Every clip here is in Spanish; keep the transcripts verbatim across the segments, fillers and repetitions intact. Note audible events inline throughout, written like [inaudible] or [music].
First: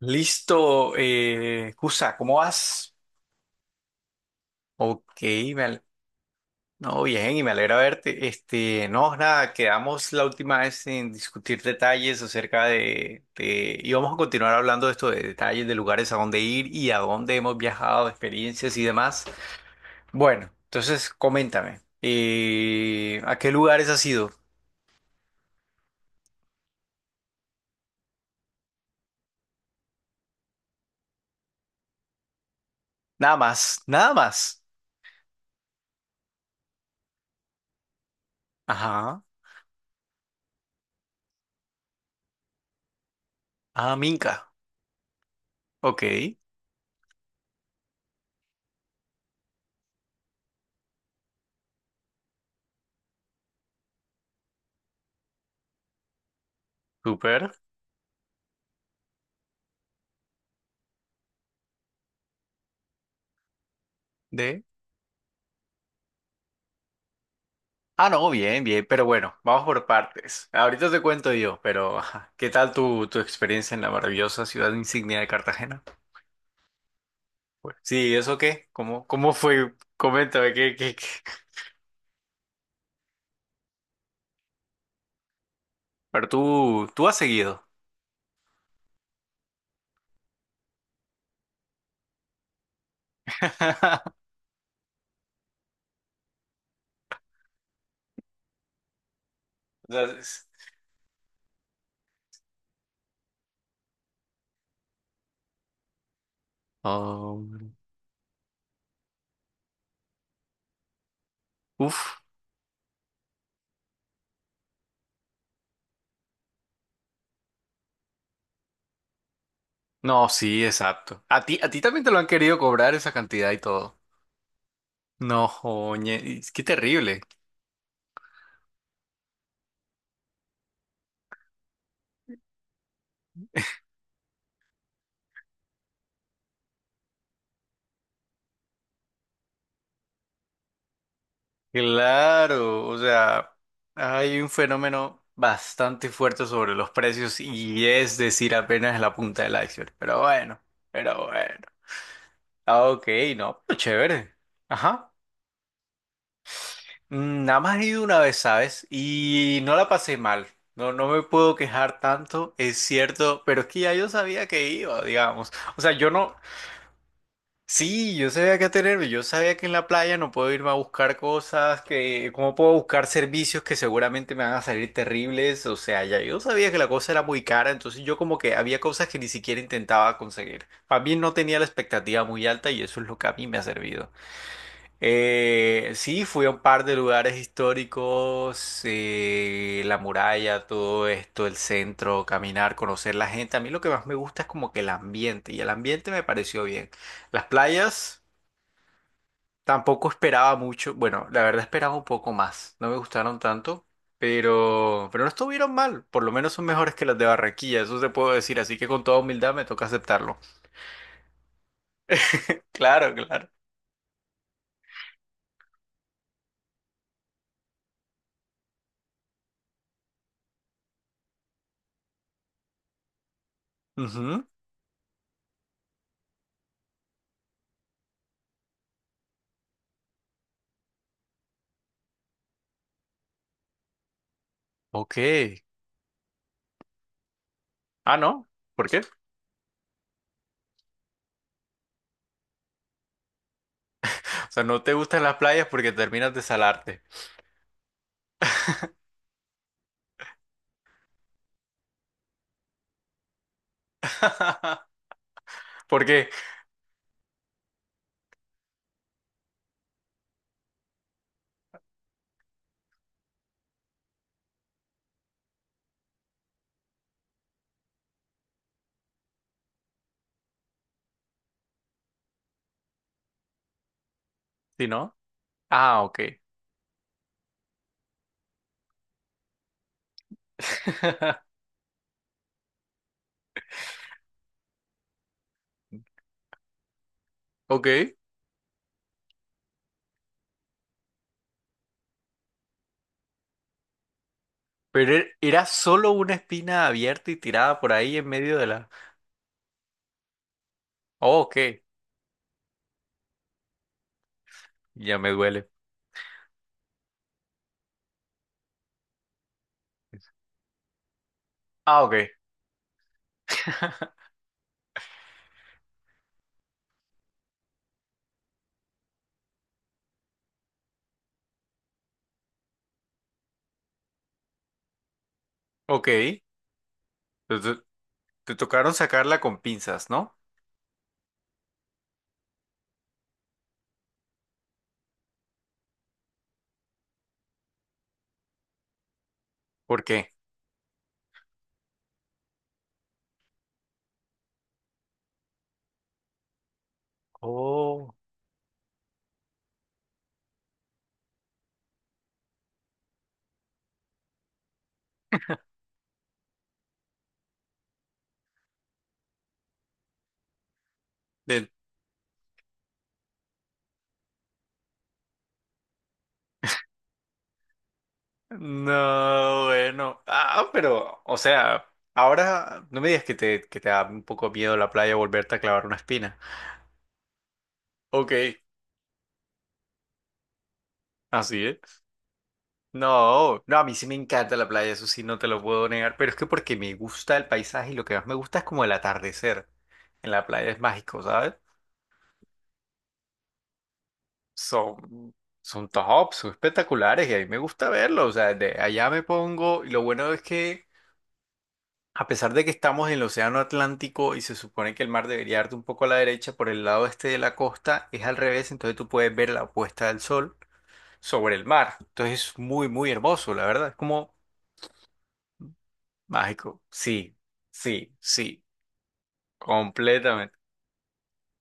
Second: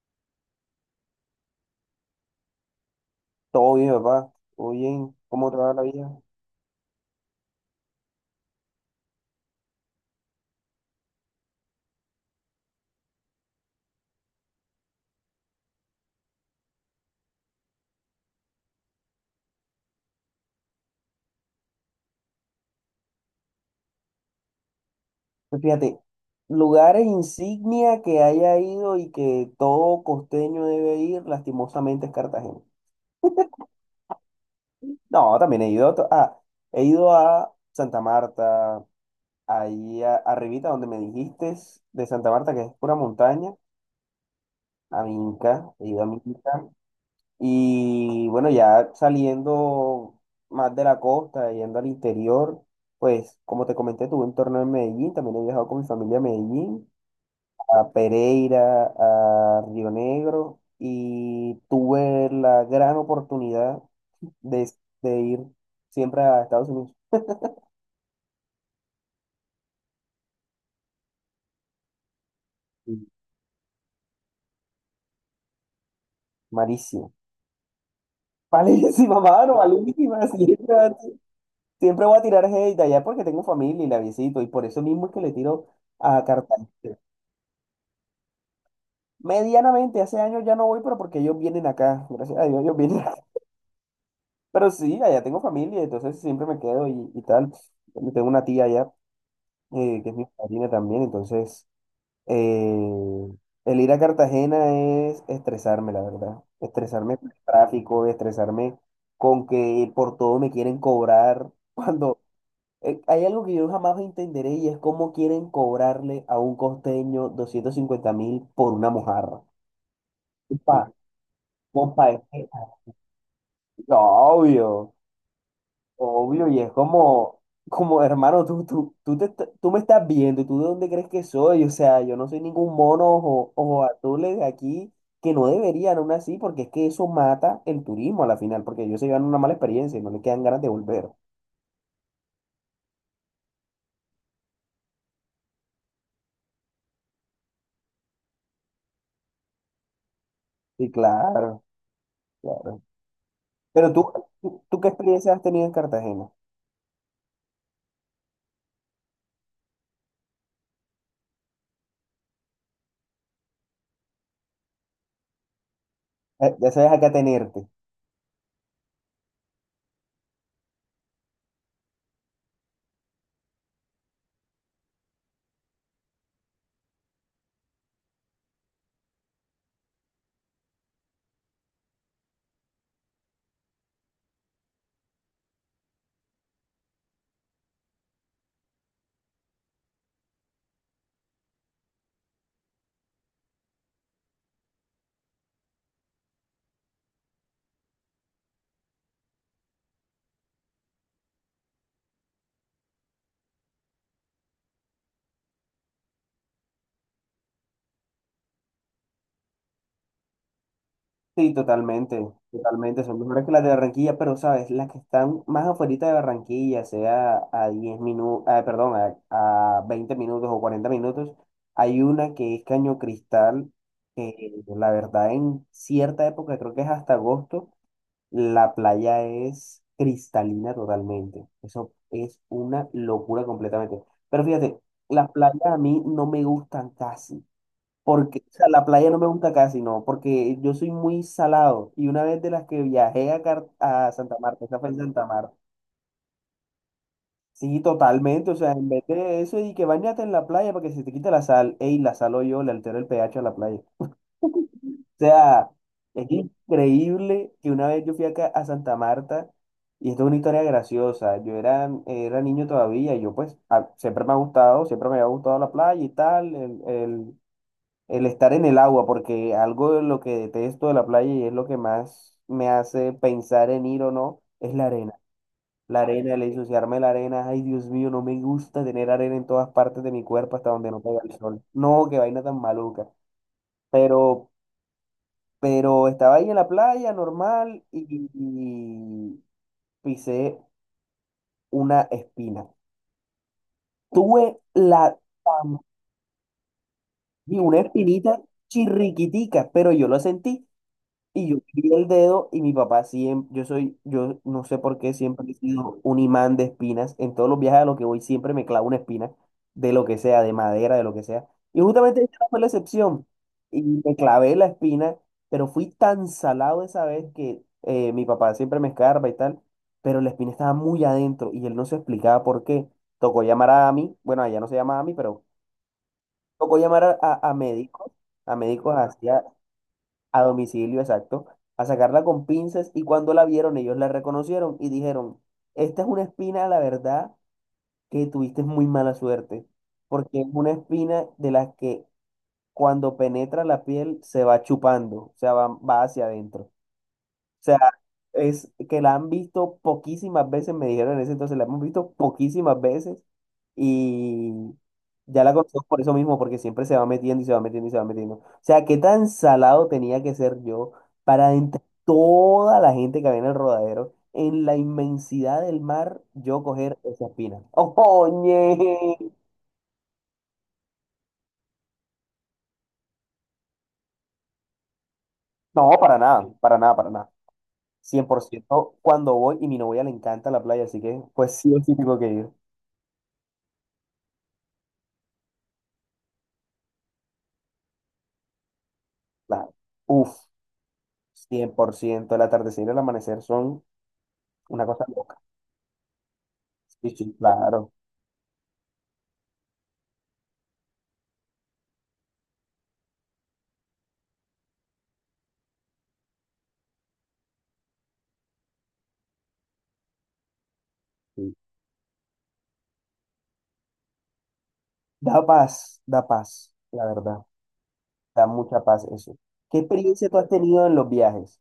Listo, eh, Cusa, ¿cómo vas? Todo bien, papá. Todo Ok, bien. ¿Cómo me trabaja la al- vida? no, bien, y me alegra verte. Este, no, nada, quedamos la última vez en discutir detalles acerca de, de- y vamos a continuar hablando de esto, de detalles, de lugares a dónde ir y a dónde hemos viajado, experiencias y demás. Bueno, entonces, coméntame, eh, ¿a qué lugares has ido? Pues fíjate, lugares insignia que haya ido y que todo costeño debe ir, lastimosamente es Cartagena. Nada más, nada más. No, también he ido a, to- ah, he ido a Santa Marta, Ajá, ahí a- arribita donde me dijiste, de Santa Marta, que es pura montaña, ah, Minca, a Minca, he ok, ido a Minca. Y bueno, ya saliendo más de la costa, yendo al interior, pues como te comenté, tuve un torneo en Medellín, también he viajado con mi familia a Medellín, súper. a Pereira, a Río Negro, y tuve la gran oportunidad de, de ir siempre a Estados Unidos. Ah, no, bien, bien, pero bueno, vamos por partes. Ahorita te cuento yo, pero ajá, ¿qué tal Y tu, tu experiencia en la maravillosa ciudad insignia de Cartagena? malísimo. Pues, sí, ¿eso [laughs] qué? ¿Cómo, Malísima, cómo mano, fue? malísima. [laughs] Coméntame, ¿qué, Siempre, qué, qué? siempre voy a tirar hate allá porque tengo familia y la visito, y por eso mismo es que le tiro a Pero Cartagena. tú, tú has seguido. Medianamente, hace años ya no voy, pero porque ellos vienen acá, gracias a Dios, ellos vienen acá. [laughs] [laughs] Pero sí, allá tengo familia, entonces siempre me quedo y, y tal. Tengo una tía allá, O eh, sea, que es mi es- padrina también, entonces eh, el ir a Cartagena es estresarme, la verdad. Estresarme con el Oh, tráfico, estresarme con que por todo me quieren cobrar. [laughs] uf, Cuando eh, hay algo que yo jamás entenderé y es cómo quieren cobrarle a un costeño doscientos cincuenta mil por una mojarra. no, sí, Pa, exacto. A ti, a ti también te compa, lo es han que querido cobrar esa cantidad y todo. no, obvio, No, oye, obvio, y qué es terrible. como, como hermano, tú, tú, tú, te est- tú me estás viendo, ¿tú de dónde crees que soy? O sea, yo no soy ningún mono o ojo azules aquí, que no deberían aún así, porque es que eso mata el turismo a la final, porque ellos se llevan una mala experiencia y no le quedan ganas de volver. Claro, o sea, hay un fenómeno bastante fuerte sobre los precios y es decir, apenas la punta del iceberg. Pero bueno, Sí, pero claro, bueno. claro. Ah, ok, no, pero Pero tú, chévere. tú, tú ¿qué Ajá. experiencia has tenido en Cartagena? Mm, nada más he ido una vez, ¿sabes? Y no la pasé mal. No, no me puedo quejar tanto, es cierto, pero es que ya yo sabía que iba, digamos. O sea, yo no. Eh, ya sabes a qué atenerte. Sí, yo sabía que atenerme, yo sabía que en la playa no puedo irme a buscar cosas, que cómo puedo buscar servicios que seguramente me van a salir terribles, o sea, ya yo sabía que la cosa era muy cara, entonces yo como que había cosas que ni siquiera intentaba conseguir. Más bien no tenía la expectativa muy alta y eso es lo que a mí me ha servido. Eh, sí, fui a un par de lugares históricos, eh, la muralla, todo esto, el centro, caminar, conocer la gente. A mí lo que más me gusta es como que el ambiente, y el ambiente me pareció bien. Las playas tampoco esperaba mucho, bueno, la verdad esperaba un poco más, no me gustaron tanto, pero, pero no estuvieron mal, por lo menos son mejores que las de Barranquilla, eso se puedo decir, así que con toda humildad me toca aceptarlo. Sí, totalmente, totalmente. Claro, Son mejores claro. que las de Barranquilla, pero sabes, las que están más afuera de Barranquilla, sea a diez minutos, perdón, a, a veinte minutos o cuarenta minutos, hay una que es Caño Cristal, Ujú, que la verdad en cierta época, creo que es hasta agosto, la playa es cristalina totalmente. Eso es una locura completamente. Pero fíjate, ok. las playas a mí no me gustan casi. Ah, Porque, no, o sea, la ¿por qué? playa no me gusta casi, no, porque yo soy muy salado. Y una vez de las que viajé a, Car- a Santa O sea, Marta, esa no fue te en gustan Santa las Marta. playas porque terminas de salarte. Sí, totalmente, o sea, en vez de eso y que bañate en la playa para que se te quite la sal, ey, la salo yo, le altero el pH a la playa. O [laughs] sea, ¿Por qué? es increíble que una vez yo fui acá a Santa Marta, y esto es una historia graciosa, yo era, era niño todavía, y yo pues a- siempre me ha gustado, siempre me había gustado la playa y tal, el, el- el estar en el agua, porque algo de lo que detesto de la playa y es lo que más me hace pensar en ir o no, es Si la no. arena. Ah, La ok. arena, el ensuciarme la arena, ay Dios mío, no me gusta tener arena en todas partes de mi cuerpo hasta donde no pega el [laughs] sol. No, qué vaina tan maluca. Pero, pero estaba ahí en la playa normal Ok. y, y pisé una espina. Tuve Pero la, er- era tan- solo una espina abierta y y tirada una por ahí en espinita medio de la. chirriquitica, pero yo lo sentí. Oh, Y yo ok. vi el dedo y mi papá siempre, yo soy, yo no sé por qué Ya me siempre he duele. sido un imán de espinas. En todos los viajes a los que voy siempre me clavo una espina, de lo que sea, de madera, de lo que sea. Y Ah, ok. justamente esta no fue la excepción. Y me [laughs] clavé la espina, pero fui tan salado esa vez que eh, mi papá siempre me escarba y tal, pero la espina estaba muy adentro y él no se explicaba por qué. Tocó llamar a mí, bueno, allá no se llama a mí, pero Ok. tocó llamar a, a, a Entonces, médicos, te a tocaron médicos sacarla hacia con pinzas, ¿no? a domicilio, exacto, a sacarla con pinzas y cuando la vieron ellos la reconocieron y dijeron, esta es una espina, la verdad, que tuviste muy mala suerte, ¿Por qué? porque es una espina de las que cuando penetra la piel se va chupando, o sea, va, va hacia adentro. O sea, Oh. es que la han visto poquísimas veces, me dijeron en ese entonces, la hemos visto poquísimas veces y ya la conocemos por eso mismo, porque siempre se va metiendo y se va metiendo y se va metiendo. O sea, qué tan salado tenía que ser yo para Del- entre toda la gente que había en el rodadero, en la inmensidad del mar, yo coger esa espina. [laughs] ¡Oye! No, bueno. Ah, pero, o sea, ahora no me digas que te, que te da un poco miedo la playa volverte a clavar No, una para espina. nada, para nada, para nada. cien por Ok. ciento cuando voy y mi novia le encanta la playa, así que pues Así sí o sí es. tengo que ir. No, no, a mí sí me encanta la playa, eso sí no te lo puedo negar, pero es que porque me gusta el paisaje y lo que más me gusta es como el atardecer. Claro. En Uf. la playa es mágico, ¿sabes? Cien por ciento el atardecer y el amanecer son una cosa Son, loca. son top, son Sí, espectaculares sí, y a mí me gusta claro. verlo, o sea, de allá me pongo y lo bueno es que a pesar de que estamos en el Océano Atlántico y se supone que el mar debería darte un poco a la derecha por el lado este de la costa, es al revés, entonces tú puedes ver la puesta del sol sobre Sí. el mar. Entonces es muy, muy hermoso, la verdad. Es como Da paz, da paz, mágico, la sí, verdad. sí, Da sí, mucha paz eso. ¿Qué experiencia tú has completamente. tenido en los viajes?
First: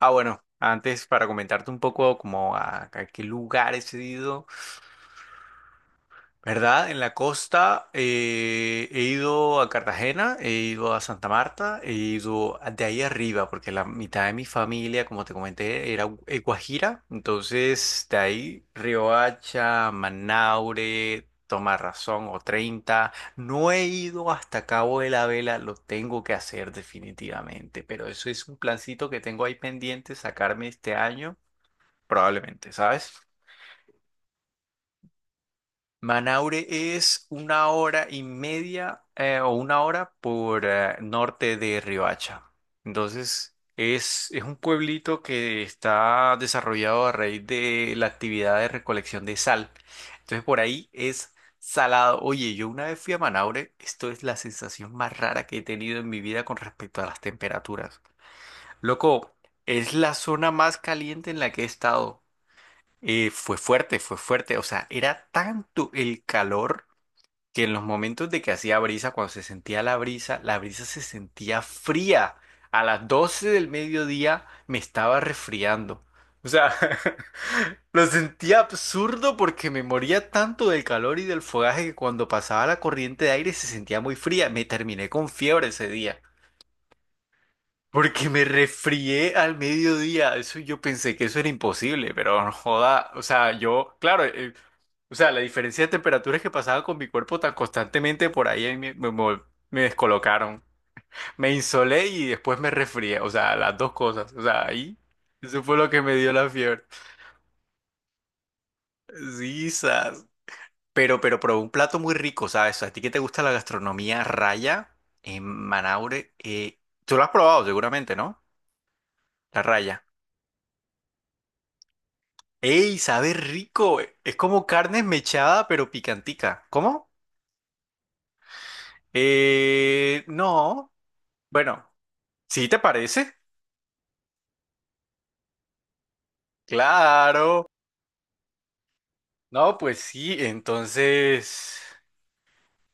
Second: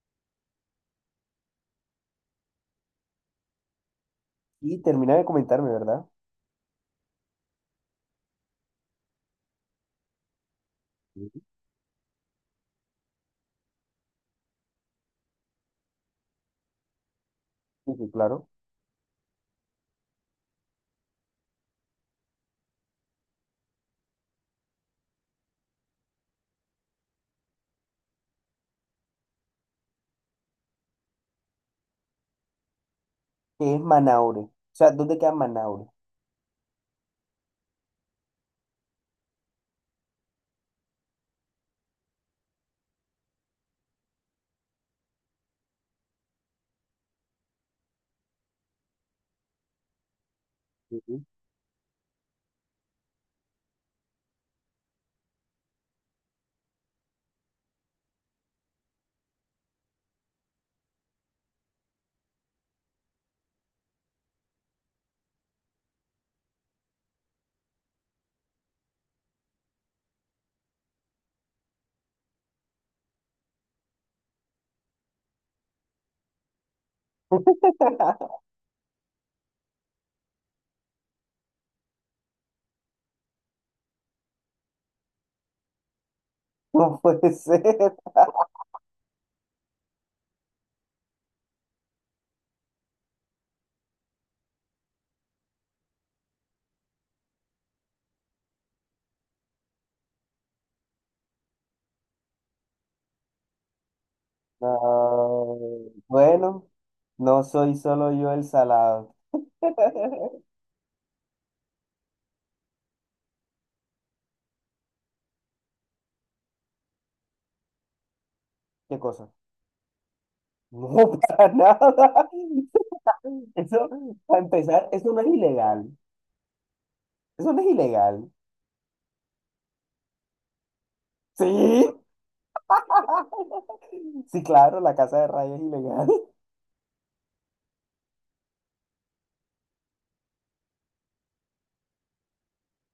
Ah, bueno, antes para comentarte un poco como a, a qué lugares he ido, Y termina de comentarme, ¿verdad? ¿verdad? En la costa eh, he ido a Cartagena, he ido a Santa Ujú, Marta, he ido a- de ahí arriba, porque la mitad de mi familia, como te comenté, era gu- eh, Guajira. sí, Entonces, sí, de claro. ahí Riohacha, Manaure, Tomarrazón o treinta. No he ido hasta Cabo de la Vela, lo tengo que hacer definitivamente, pero eso es un plancito que tengo ahí pendiente, sacarme este año, probablemente, ¿sabes? ¿Qué es Manaure? O sea, ¿dónde queda Manaure? Manaure es una hora y media eh, o una hora por eh, norte de Riohacha. Entonces, es, es un pueblito que está desarrollado a raíz de la actividad de recolección de sal. Entonces, por ahí Ujú. es salado. Oye, yo una vez fui a Manaure, esto es la sensación más rara que he tenido en mi vida con respecto a las temperaturas. Loco, es la zona más caliente en la que he estado. Eh, fue fuerte, fue fuerte. O sea, era tanto el calor que en los momentos de que hacía brisa, cuando se sentía la brisa, la brisa se sentía fría. A las doce del mediodía me estaba resfriando. O sea, [laughs] lo [laughs] sentía absurdo porque me moría tanto del calor y del fogaje que cuando pasaba la corriente de aire se sentía muy fría. Me terminé con fiebre ese día. No puede ser. [laughs] Porque me resfrié al mediodía. Eso yo pensé que eso era imposible, pero no joda. O sea, yo, claro, eh, o sea, la diferencia de temperaturas que pasaba con mi cuerpo tan constantemente por ahí me, me, me- me descolocaron. Me insolé y después me resfrié. O sea, las dos cosas. O sea, ahí, No, eso fue lo que me dio la bueno, fiebre. no soy solo yo el salado. [laughs] Sí, sas. Pero, pero, pero un plato muy rico, ¿sabes? A ti que te gusta la gastronomía raya en Manaure, eh, tú lo has probado seguramente, ¿no? ¿Qué cosa? La raya. No, para nada. ¡Ey! Sabe Eso, rico. Eh. Es para como empezar, carne eso no es mechada, ilegal. pero picantica. ¿Cómo? Eso no es ilegal. Eh, no. Sí. Bueno, ¿sí te parece? [laughs] Sí, claro, la casa de raya es ilegal. [laughs] Claro. No, pues sí. Entonces,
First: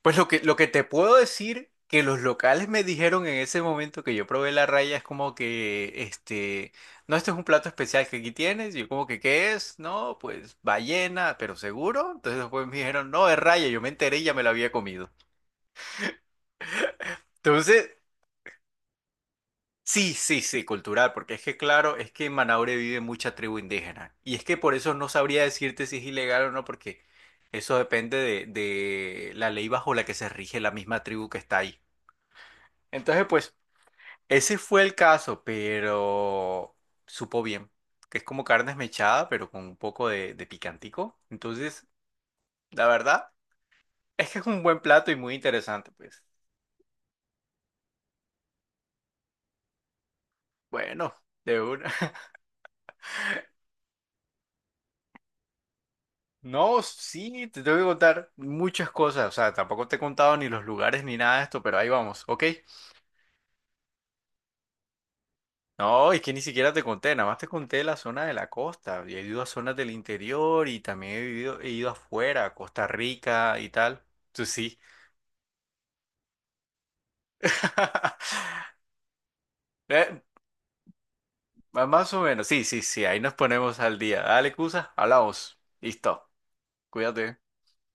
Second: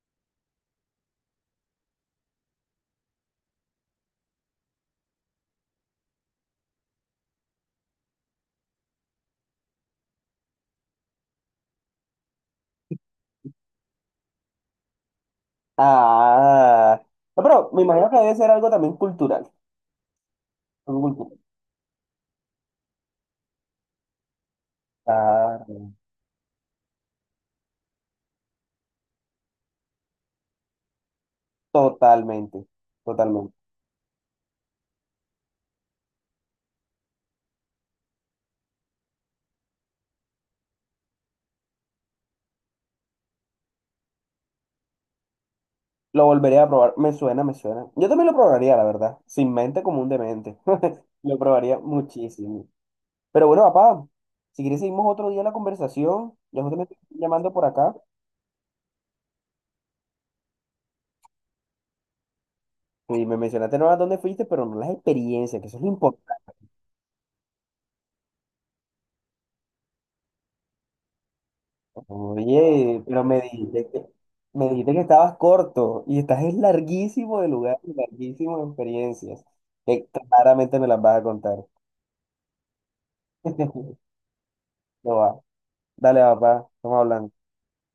pues lo que, lo que te puedo decir que los locales me dijeron en ese momento que yo probé la raya es como que, este, no, este es un plato especial que aquí tienes. Y yo como que, ¿qué es? No, pues ballena, pero seguro. Entonces después me dijeron, no, es raya. Yo me enteré y ya me la había comido. Ah. No, pero me Entonces... imagino que debe ser algo también cultural. Sí, sí, sí, Algo cultural, porque cultural. es que claro, es que en Manaure vive mucha tribu indígena. Y es que por eso no sabría Ah, decirte si es ilegal o no, porque eso depende de, de la ley bajo la que se rige la misma tribu que está ahí. totalmente. Entonces, Totalmente. pues, ese fue el caso, pero supo bien, que es como carne esmechada, pero con un poco de, de picantico. Entonces, la verdad, es que es un buen plato y muy interesante, pues. Lo volveré a probar. Me suena, me suena. Yo también lo probaría, la verdad. Sin mente como un demente. [laughs] Bueno, Lo de probaría una. muchísimo. Pero bueno, papá, si quieres seguimos otro día la conversación. Ya No, justamente me estoy sí, llamando te por tengo que acá. contar muchas cosas. O sea, tampoco te he contado ni los lugares ni nada de esto, pero ahí vamos. Ok. Sí, me mencionaste no a dónde fuiste, pero no las experiencias, que eso es lo No, es que ni importante. siquiera te conté, nada más te conté la zona de la costa. Y he ido a zonas del interior y también he vivido, he ido afuera, a Costa Oye, pero me Rica y dijiste tal. que, Tú me sí. dijiste que estabas corto y estás es larguísimo de lugar, y larguísimo de [laughs] experiencias, que Eh, claramente me las vas a contar. más o menos, sí, sí, sí, ahí nos ponemos al [laughs] día. Dale, Cusa, No va. hablamos. Dale, Listo, papá, estamos hablando. cuídate.